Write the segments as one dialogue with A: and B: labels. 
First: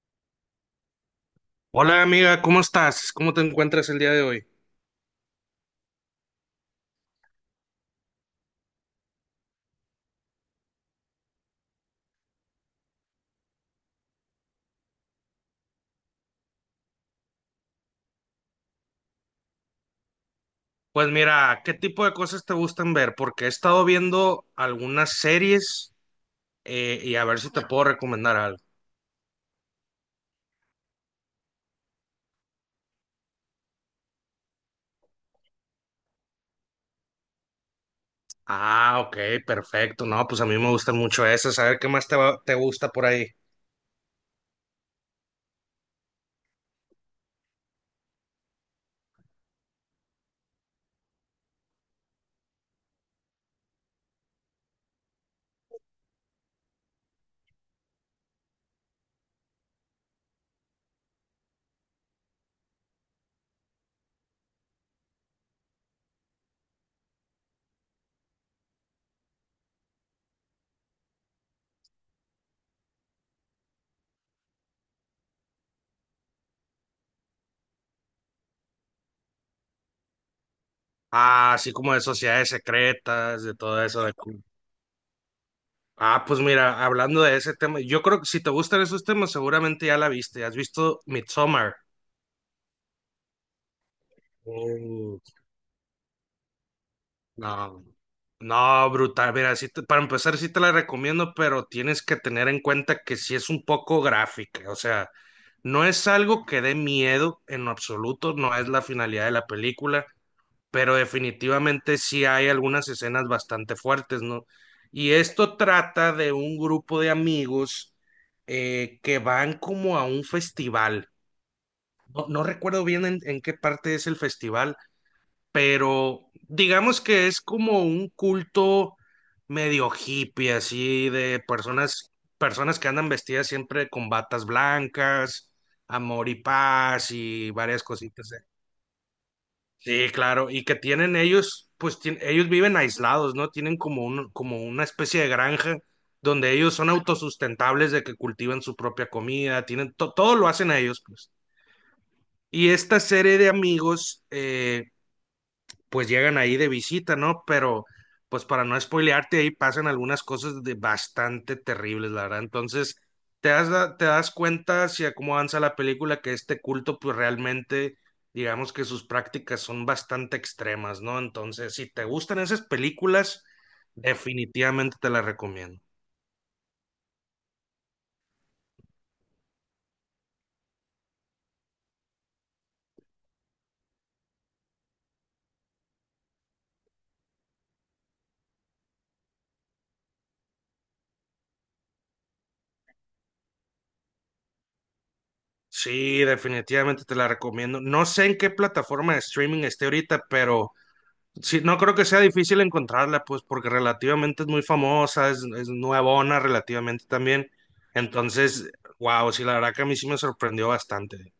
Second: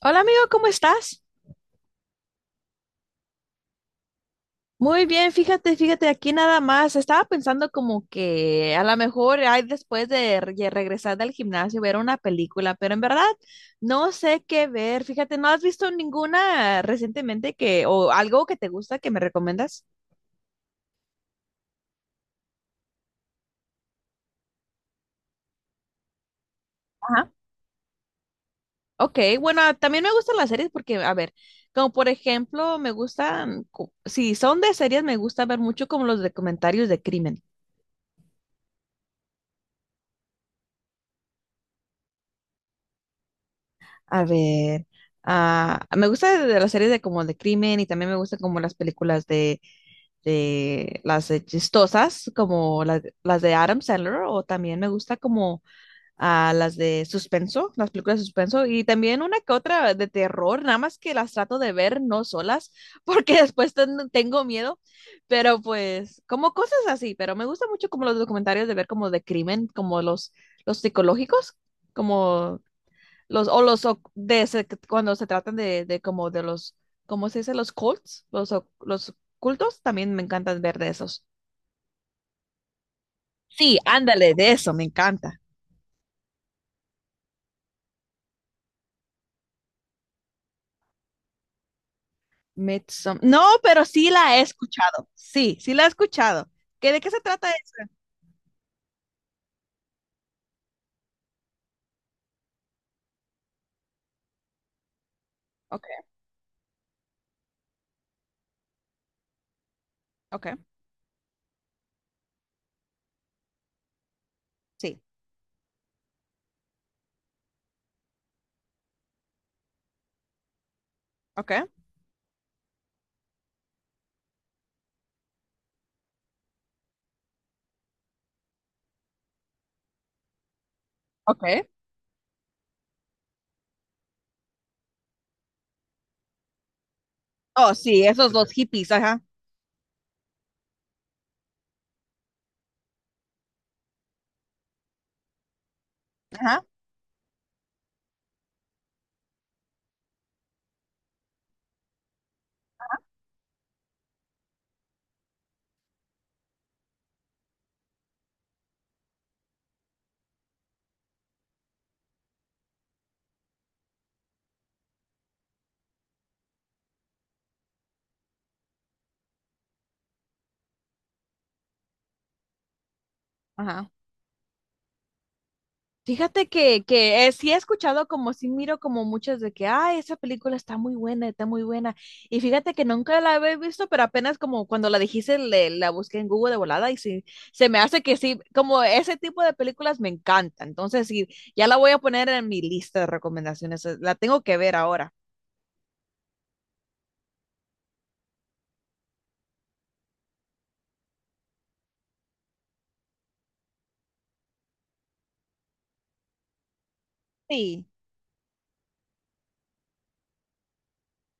A: Hola amigo, ¿cómo estás?
B: Hola amiga, ¿cómo estás? ¿Cómo te encuentras el día de hoy?
A: Muy bien, fíjate, aquí nada más. Estaba pensando como que a lo mejor hay después de regresar del gimnasio ver una película, pero en verdad no sé qué ver. Fíjate, ¿no has visto ninguna recientemente que o algo que te gusta que me recomiendas?
B: Pues mira, ¿qué tipo de cosas te gustan ver? Porque he estado viendo algunas series y a
A: Ajá.
B: ver si te puedo recomendar algo.
A: Ok, bueno, también me gustan las series porque, a ver, como por ejemplo, me gustan, si son de series, me gusta ver mucho como los documentarios de crimen.
B: Ah, ok, perfecto. No, pues a mí me gustan mucho esas. A ver qué más te gusta por ahí.
A: A ver, me gusta de las series de como de crimen y también me gustan como las películas de las de chistosas, como las de Adam Sandler, o también me gusta como las de suspenso, las películas de suspenso, y también una que otra de terror, nada más que las trato de ver no solas, porque después tengo miedo, pero pues como cosas así, pero me gusta mucho como los documentarios de ver como de crimen, como los psicológicos, como... Los, o los cuando se tratan de como de los, ¿cómo se dice? Los cults, los, los cultos, también me encantan ver de esos.
B: Ah, así como de sociedades secretas, de
A: Sí,
B: todo eso.
A: ándale, de eso, me encanta.
B: Ah, pues mira, hablando de ese tema, yo creo que si te gustan esos temas, seguramente ya la viste. ¿Has visto Midsommar?
A: No, pero sí la he escuchado.
B: Oh.
A: Sí la he escuchado. ¿Qué, de qué se trata
B: No,
A: eso?
B: no, brutal. Mira, para empezar, sí te la recomiendo, pero tienes que tener en cuenta que sí es un poco gráfica. O sea,
A: Ok,
B: no es algo que dé miedo en lo absoluto, no es la finalidad de la película,
A: ok,
B: pero definitivamente sí hay algunas escenas bastante fuertes, ¿no?
A: sí,
B: Y esto trata de un grupo de amigos que van como a un festival.
A: ok,
B: No, no recuerdo bien en qué parte es el festival, pero digamos que es como un culto medio hippie, así de
A: ok.
B: personas que andan vestidas siempre con batas blancas, amor y paz y
A: Oh,
B: varias
A: sí,
B: cositas.
A: esos dos hippies, ajá,
B: Sí, claro, y que tienen ellos, pues ellos viven aislados, ¿no? Tienen como una especie de granja donde
A: ajá,
B: ellos son autosustentables de que cultivan su propia comida, tienen todo lo hacen ellos, pues. Y esta serie de amigos, pues llegan ahí de visita, ¿no? Pero pues para no spoilearte, ahí pasan algunas cosas de bastante terribles, la verdad. Entonces, te das cuenta hacia cómo avanza la película que este culto, pues realmente, digamos que sus prácticas son bastante extremas, ¿no? Entonces, si te gustan esas películas,
A: ajá.
B: definitivamente te las recomiendo.
A: Fíjate que sí he escuchado como sí miro como muchas de que, ay, esa película está muy buena, está muy buena. Y fíjate que nunca la había visto, pero apenas como cuando la dijiste, la busqué en Google de volada y sí, se me hace que sí, como ese tipo de películas me encanta. Entonces sí, ya la voy a poner en mi lista de recomendaciones, la tengo que ver ahora.
B: Sí, definitivamente te la recomiendo. No sé en qué plataforma de streaming esté ahorita, pero sí, no creo que sea difícil encontrarla, pues, porque relativamente es muy famosa, es nuevona relativamente también.
A: Sí.
B: Entonces, wow, sí, la verdad que a mí sí me sorprendió bastante.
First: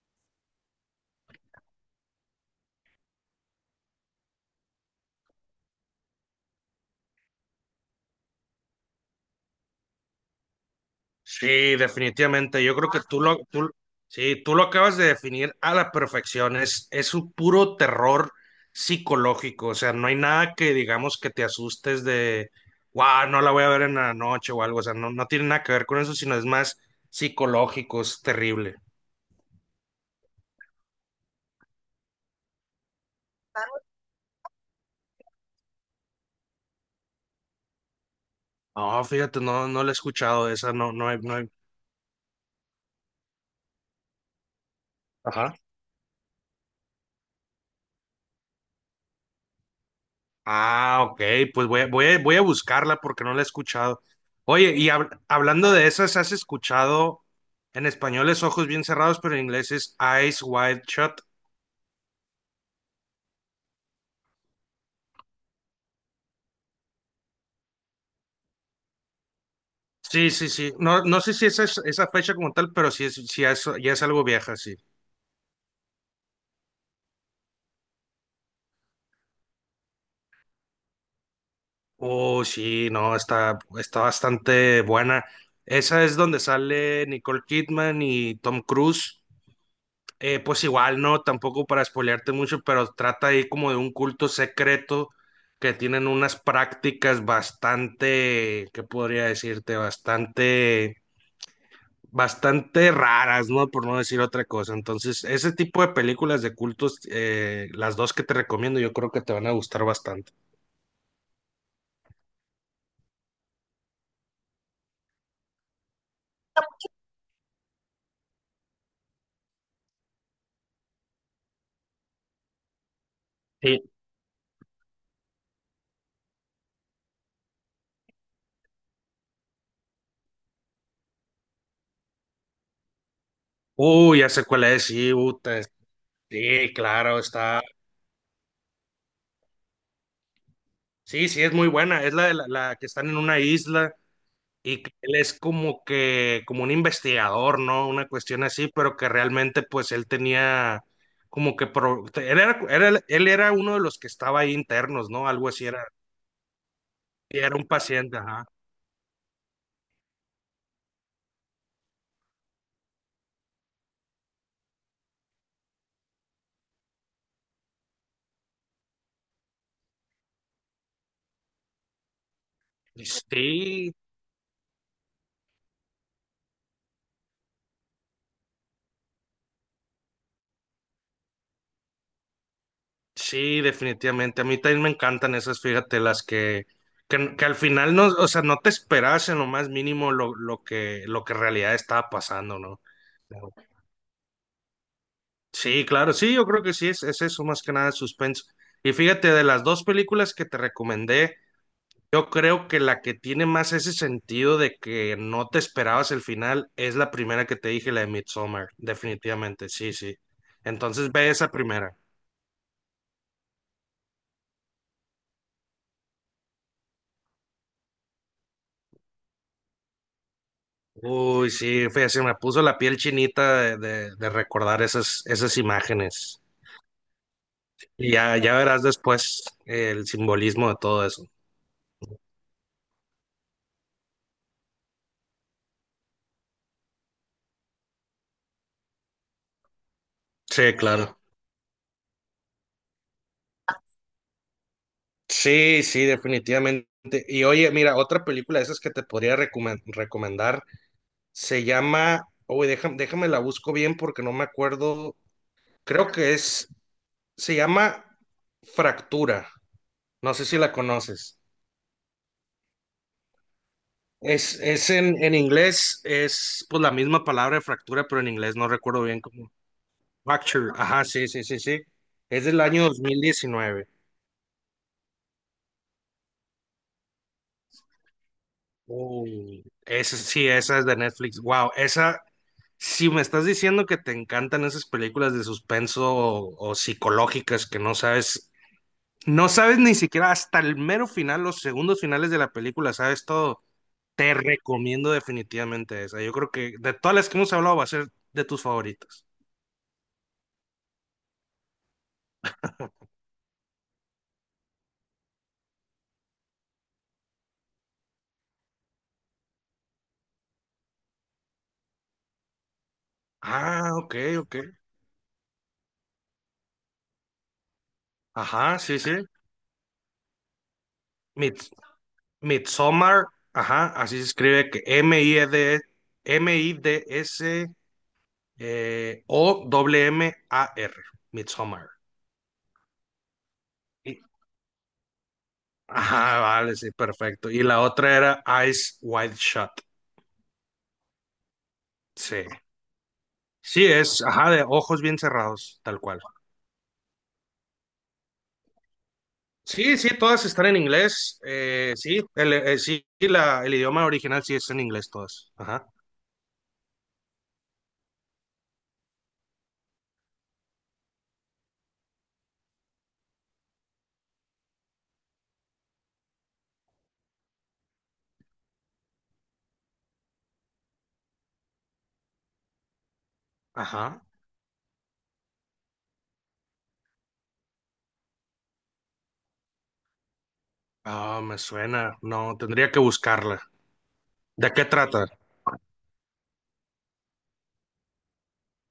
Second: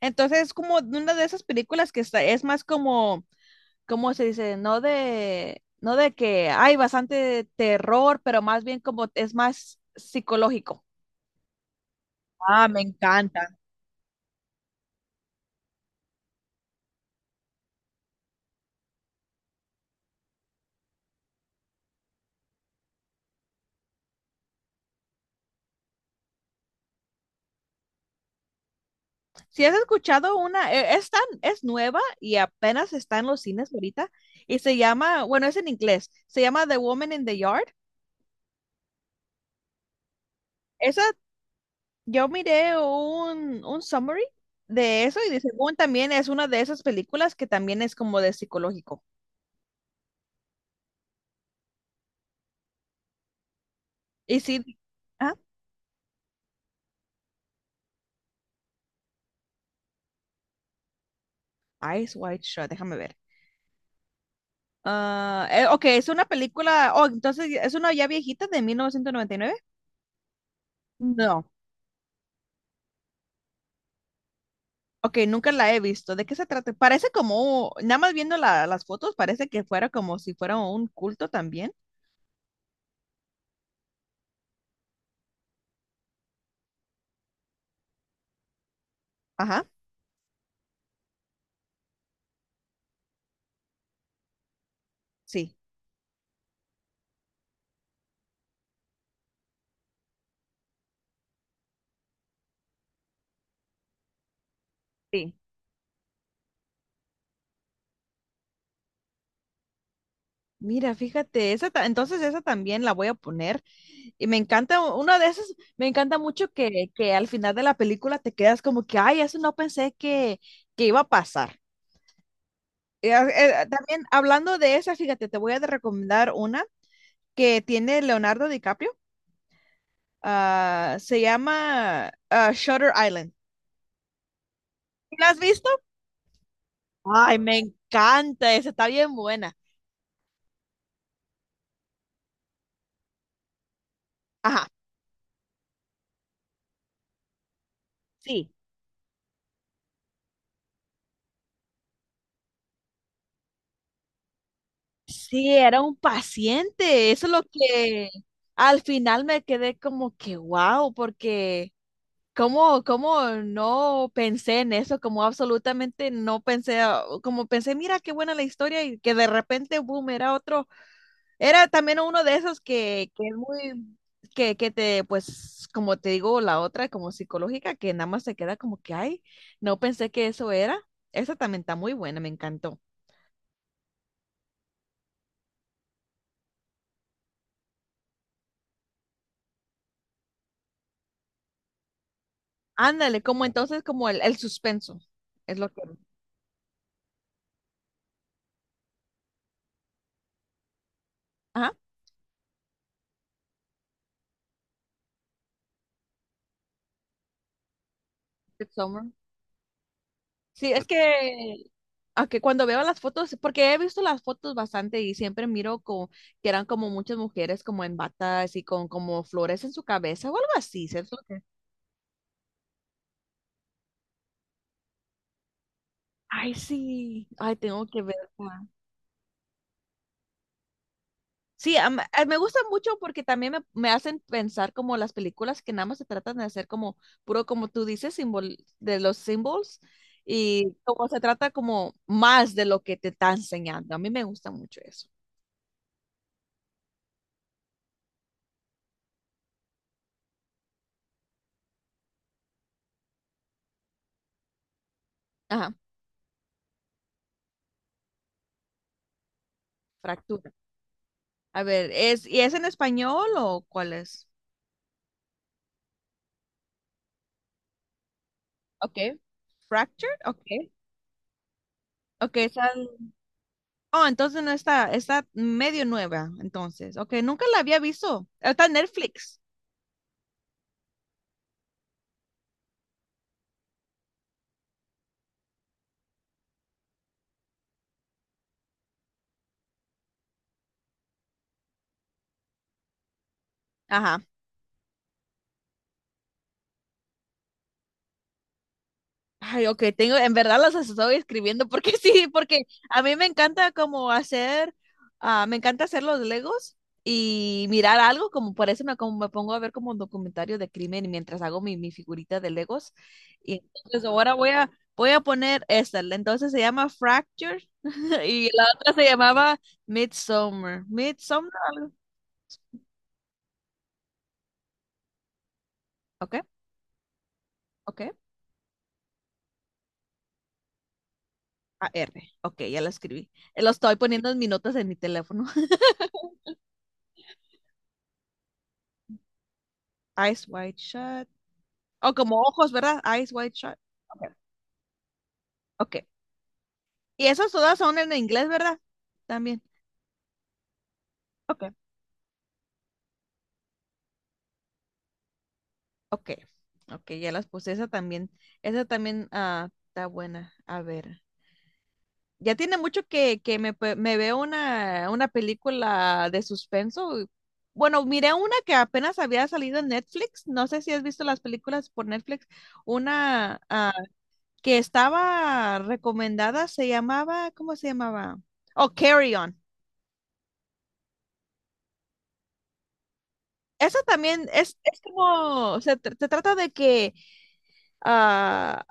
A: Entonces es como de una de esas películas que está, es más como ¿cómo se dice? No de que hay bastante terror, pero más bien como es más psicológico.
B: Sí, definitivamente.
A: Ah,
B: Yo
A: me
B: creo que
A: encanta.
B: sí, tú lo acabas de definir a la perfección. Es un puro terror psicológico. O sea, no hay nada que digamos que te asustes de, wow, no la voy a ver en la noche o algo. O sea, no, no tiene nada que ver con eso, sino es más psicológico, es terrible.
A: Si has escuchado una, es nueva y apenas está en los cines ahorita y se llama, bueno, es en inglés, se llama The Woman in the Yard.
B: No, fíjate, no, no la he escuchado, esa no,
A: Esa,
B: no hay, no hay.
A: yo miré un summary de eso y de
B: Ajá.
A: según también es una de esas películas que también es como de psicológico.
B: Ah, ok, pues voy a buscarla porque no la he escuchado.
A: Y sí,
B: Oye, y
A: ah,
B: hablando de esas, ¿has escuchado en español es ojos bien cerrados, pero en inglés es eyes wide shut?
A: Eyes Wide Shut, déjame ver. Ah, ok, es una película. Oh, entonces es una ya viejita de 1999.
B: Sí, sí, sí. No, no sé
A: No.
B: si esa es esa fecha como tal, pero sí es, ya es algo vieja, sí.
A: Ok, nunca la he visto. ¿De qué se trata? Parece como, nada más viendo las fotos, parece que fuera como si fuera un culto también.
B: Oh, sí, no, está bastante buena. Esa es donde sale Nicole Kidman y Tom Cruise.
A: Ajá,
B: Pues igual, no, tampoco para spoilearte mucho, pero trata ahí como de un culto secreto
A: sí.
B: que tienen unas prácticas bastante, ¿qué podría decirte? Bastante, bastante raras, ¿no? Por no decir otra cosa. Entonces,
A: Sí.
B: ese tipo de películas de cultos, las dos que te recomiendo, yo creo que te van a gustar bastante.
A: Mira, fíjate, entonces esa también la voy a poner. Y me encanta, una de esas, me encanta mucho que al final de la película te quedas como que, ay, eso no pensé que iba a pasar.
B: Sí.
A: También hablando de esa, fíjate, te voy a recomendar una que tiene Leonardo DiCaprio. Ah, se llama Shutter Island.
B: Uy, ya sé cuál es, sí,
A: ¿La has
B: puta,
A: visto?
B: sí, claro,
A: Ay, me
B: está.
A: encanta, esa está bien buena.
B: Sí, sí, es muy buena. Es la, de la, la que están en una isla.
A: Ajá,
B: Y que él es como que, como un investigador, ¿no? Una cuestión
A: sí.
B: así, pero que realmente pues él tenía como que, él era uno de los que estaba ahí internos, ¿no? Algo
A: Sí,
B: así
A: era
B: era,
A: un paciente. Eso es
B: y
A: lo
B: era un
A: que
B: paciente, ajá.
A: al final me quedé como que wow, porque cómo, cómo no pensé en eso, como absolutamente no pensé, como pensé, mira qué buena la historia y que de repente, boom, era otro. Era también uno de esos
B: Y
A: que es
B: sí,
A: muy, que pues, como te digo, la otra como psicológica, que nada más se queda como que, ay, no pensé que eso era. Esa también está muy buena, me encantó.
B: sí, definitivamente. A mí también me encantan esas, fíjate, las que al final no, o sea, no te esperas en lo más mínimo lo que en realidad estaba pasando, ¿no?
A: Ándale, como entonces, como el suspenso, es lo que...
B: Sí, claro, sí, yo creo que sí, es eso, más que nada suspenso. Y fíjate, de las dos películas que te recomendé,
A: Ajá,
B: yo creo que la que tiene más ese sentido de que no te esperabas el final es la primera que te dije, la de Midsommar,
A: Midsommar.
B: definitivamente, sí, sí.
A: Sí, es
B: Entonces ve esa
A: que,
B: primera.
A: a que cuando veo las fotos, porque he visto las fotos bastante y siempre miro como, que eran como muchas mujeres como en batas y con como flores en su cabeza o algo así, ¿cierto?
B: Uy, sí, fíjate, se me puso la piel chinita de, recordar esas imágenes.
A: Ay, sí, ay, tengo que
B: Y
A: ver.
B: ya verás después el simbolismo de todo eso.
A: Sí, me gustan mucho porque también me hacen pensar como las películas que nada más se tratan de hacer como puro, como tú dices, simbol, de los symbols y
B: Sí,
A: como
B: claro.
A: se trata como más de lo que te está enseñando. A mí me gusta mucho eso.
B: Sí, sí, definitivamente. Y oye, mira, otra película de esas que te podría recomendar se llama, oye, déjame la busco bien porque no me acuerdo,
A: Ajá,
B: creo que es, se llama Fractura, no sé
A: fractura.
B: si la conoces.
A: A ver, es, ¿y es en español o cuál es?
B: Es en, inglés, es pues la misma palabra de fractura, pero en inglés no recuerdo
A: Okay.
B: bien cómo.
A: Fractured, okay.
B: Fracture, ajá, sí, sí, sí, sí.
A: Okay,
B: Es del
A: esa-
B: año 2019.
A: Oh, entonces no está, está medio nueva, entonces. Okay, nunca la había visto. Está en
B: Oh.
A: Netflix.
B: Sí, esa es de Netflix. Wow, esa, si me estás diciendo que te encantan esas películas de suspenso o psicológicas que no sabes ni siquiera hasta el mero final, los segundos finales de la película, sabes todo,
A: Ajá.
B: te recomiendo definitivamente esa. Yo creo que de todas las que hemos hablado va a ser de tus favoritas.
A: Ay, ok, tengo, en verdad las estoy escribiendo porque sí, porque a mí me encanta como hacer, me encanta hacer los Legos y mirar algo, como por eso como me pongo a ver como un documentario de crimen y mientras hago mi figurita de Legos. Y
B: Ah,
A: entonces
B: ok,
A: ahora
B: ok.
A: voy a poner esta, entonces se llama Fracture y la
B: Ajá,
A: otra
B: sí,
A: se
B: sí.
A: llamaba Midsummer. Midsummer,
B: Midsommar, Midsommar, ajá, así se escribe que
A: ok,
B: M-I-D-S.
A: ok,
B: O W-M-A-R, Midsommar.
A: A-R, ok, ya la escribí. Lo estoy
B: Y-
A: poniendo en mis notas en mi teléfono.
B: ajá, vale, sí, perfecto. Y la otra era Eyes Wide Shut.
A: Eyes Wide Shut. O como
B: Sí.
A: ojos, ¿verdad? Eyes wide shut.
B: Sí,
A: Ok.
B: ajá, de ojos bien cerrados,
A: Ok.
B: tal cual.
A: Y esas todas son en inglés, ¿verdad? También.
B: Sí, sí, todas están en inglés.
A: Ok.
B: Sí, el idioma original sí es en inglés todas. Ajá,
A: Ok. Ok, ya las puse. Esa también. Esa también está buena. A ver. Ya tiene mucho que me veo una película de suspenso. Y- Bueno, miré una que apenas había salido en Netflix. No sé si has visto las películas por Netflix. Una
B: ajá.
A: que estaba recomendada se llamaba, ¿cómo se llamaba? Oh, Carry On.
B: Ah, me suena. No, tendría que buscarla.
A: Eso también
B: ¿De qué
A: es
B: trata?
A: como, se, se trata de que ah,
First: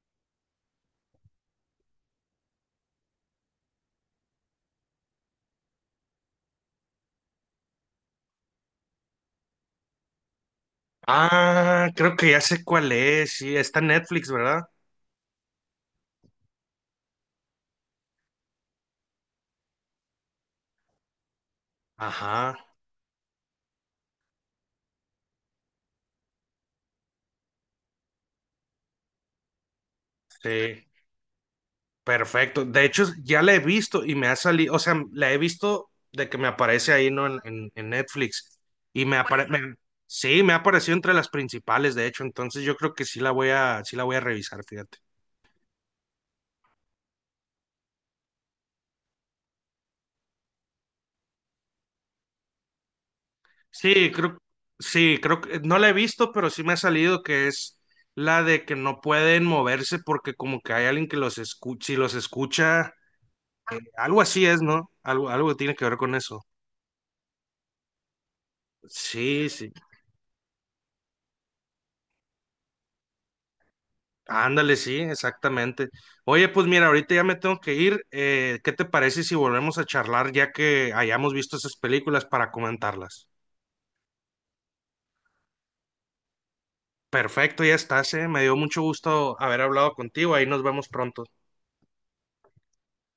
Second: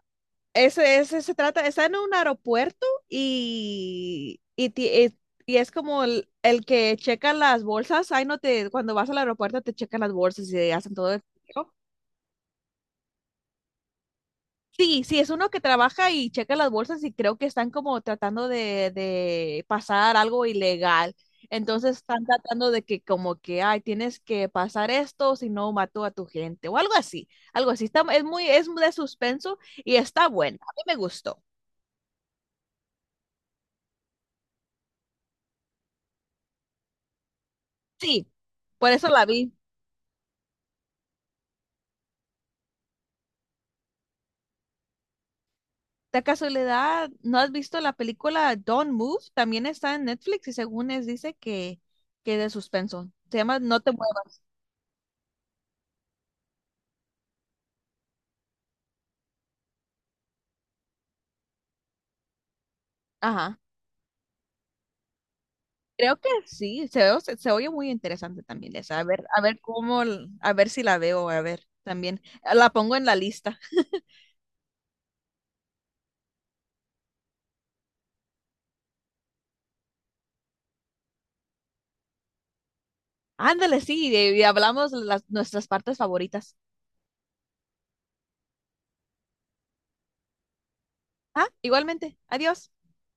A: ese, ese se trata, está en un aeropuerto y, y es como el que checa las bolsas. Ahí no te, cuando vas al aeropuerto te checan las bolsas y hacen todo el chequeo.
B: Ah, creo que ya sé cuál es. Sí, está en Netflix, ¿verdad?
A: Sí, sí, es uno que trabaja y checa las bolsas y creo que están como tratando de pasar algo ilegal. Entonces están
B: Ajá,
A: tratando de que como que, ay, tienes que pasar esto, si no mató a tu gente o algo así, algo así. Está, es muy, es de suspenso y está buena. A mí
B: sí.
A: me gustó.
B: Perfecto. De hecho, ya la he visto y me ha salido, o sea, la he visto de que me aparece ahí, ¿no? En
A: Sí,
B: Netflix.
A: por
B: Y
A: eso
B: me Bueno,
A: la vi.
B: aparece, sí, me ha aparecido entre las principales, de hecho. Entonces yo creo que sí la voy a revisar, fíjate.
A: De casualidad, ¿no has visto la película Don't Move? También está en Netflix y según es dice que de suspenso. Se llama No te
B: Sí, creo,
A: muevas.
B: sí, creo que no la he visto, pero sí me ha salido que es la de que no pueden moverse porque como que hay alguien que los escucha, si los escucha,
A: Ajá.
B: algo así es, ¿no? Algo tiene que ver con
A: Creo que
B: eso.
A: sí, se oye muy interesante también esa. A
B: Sí,
A: ver
B: sí.
A: cómo, a ver si la veo, a ver también. La pongo en la lista.
B: Ándale, sí, exactamente. Oye, pues mira, ahorita ya me tengo que ir. ¿Qué te parece si volvemos a charlar ya que hayamos visto esas películas para comentarlas?
A: Ándale, sí, y hablamos las, nuestras partes favoritas.
B: Perfecto, ya estás. Me dio mucho gusto haber hablado contigo. Ahí nos vemos pronto.
A: Ah, igualmente. Adiós.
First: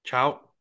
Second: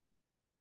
B: Chao.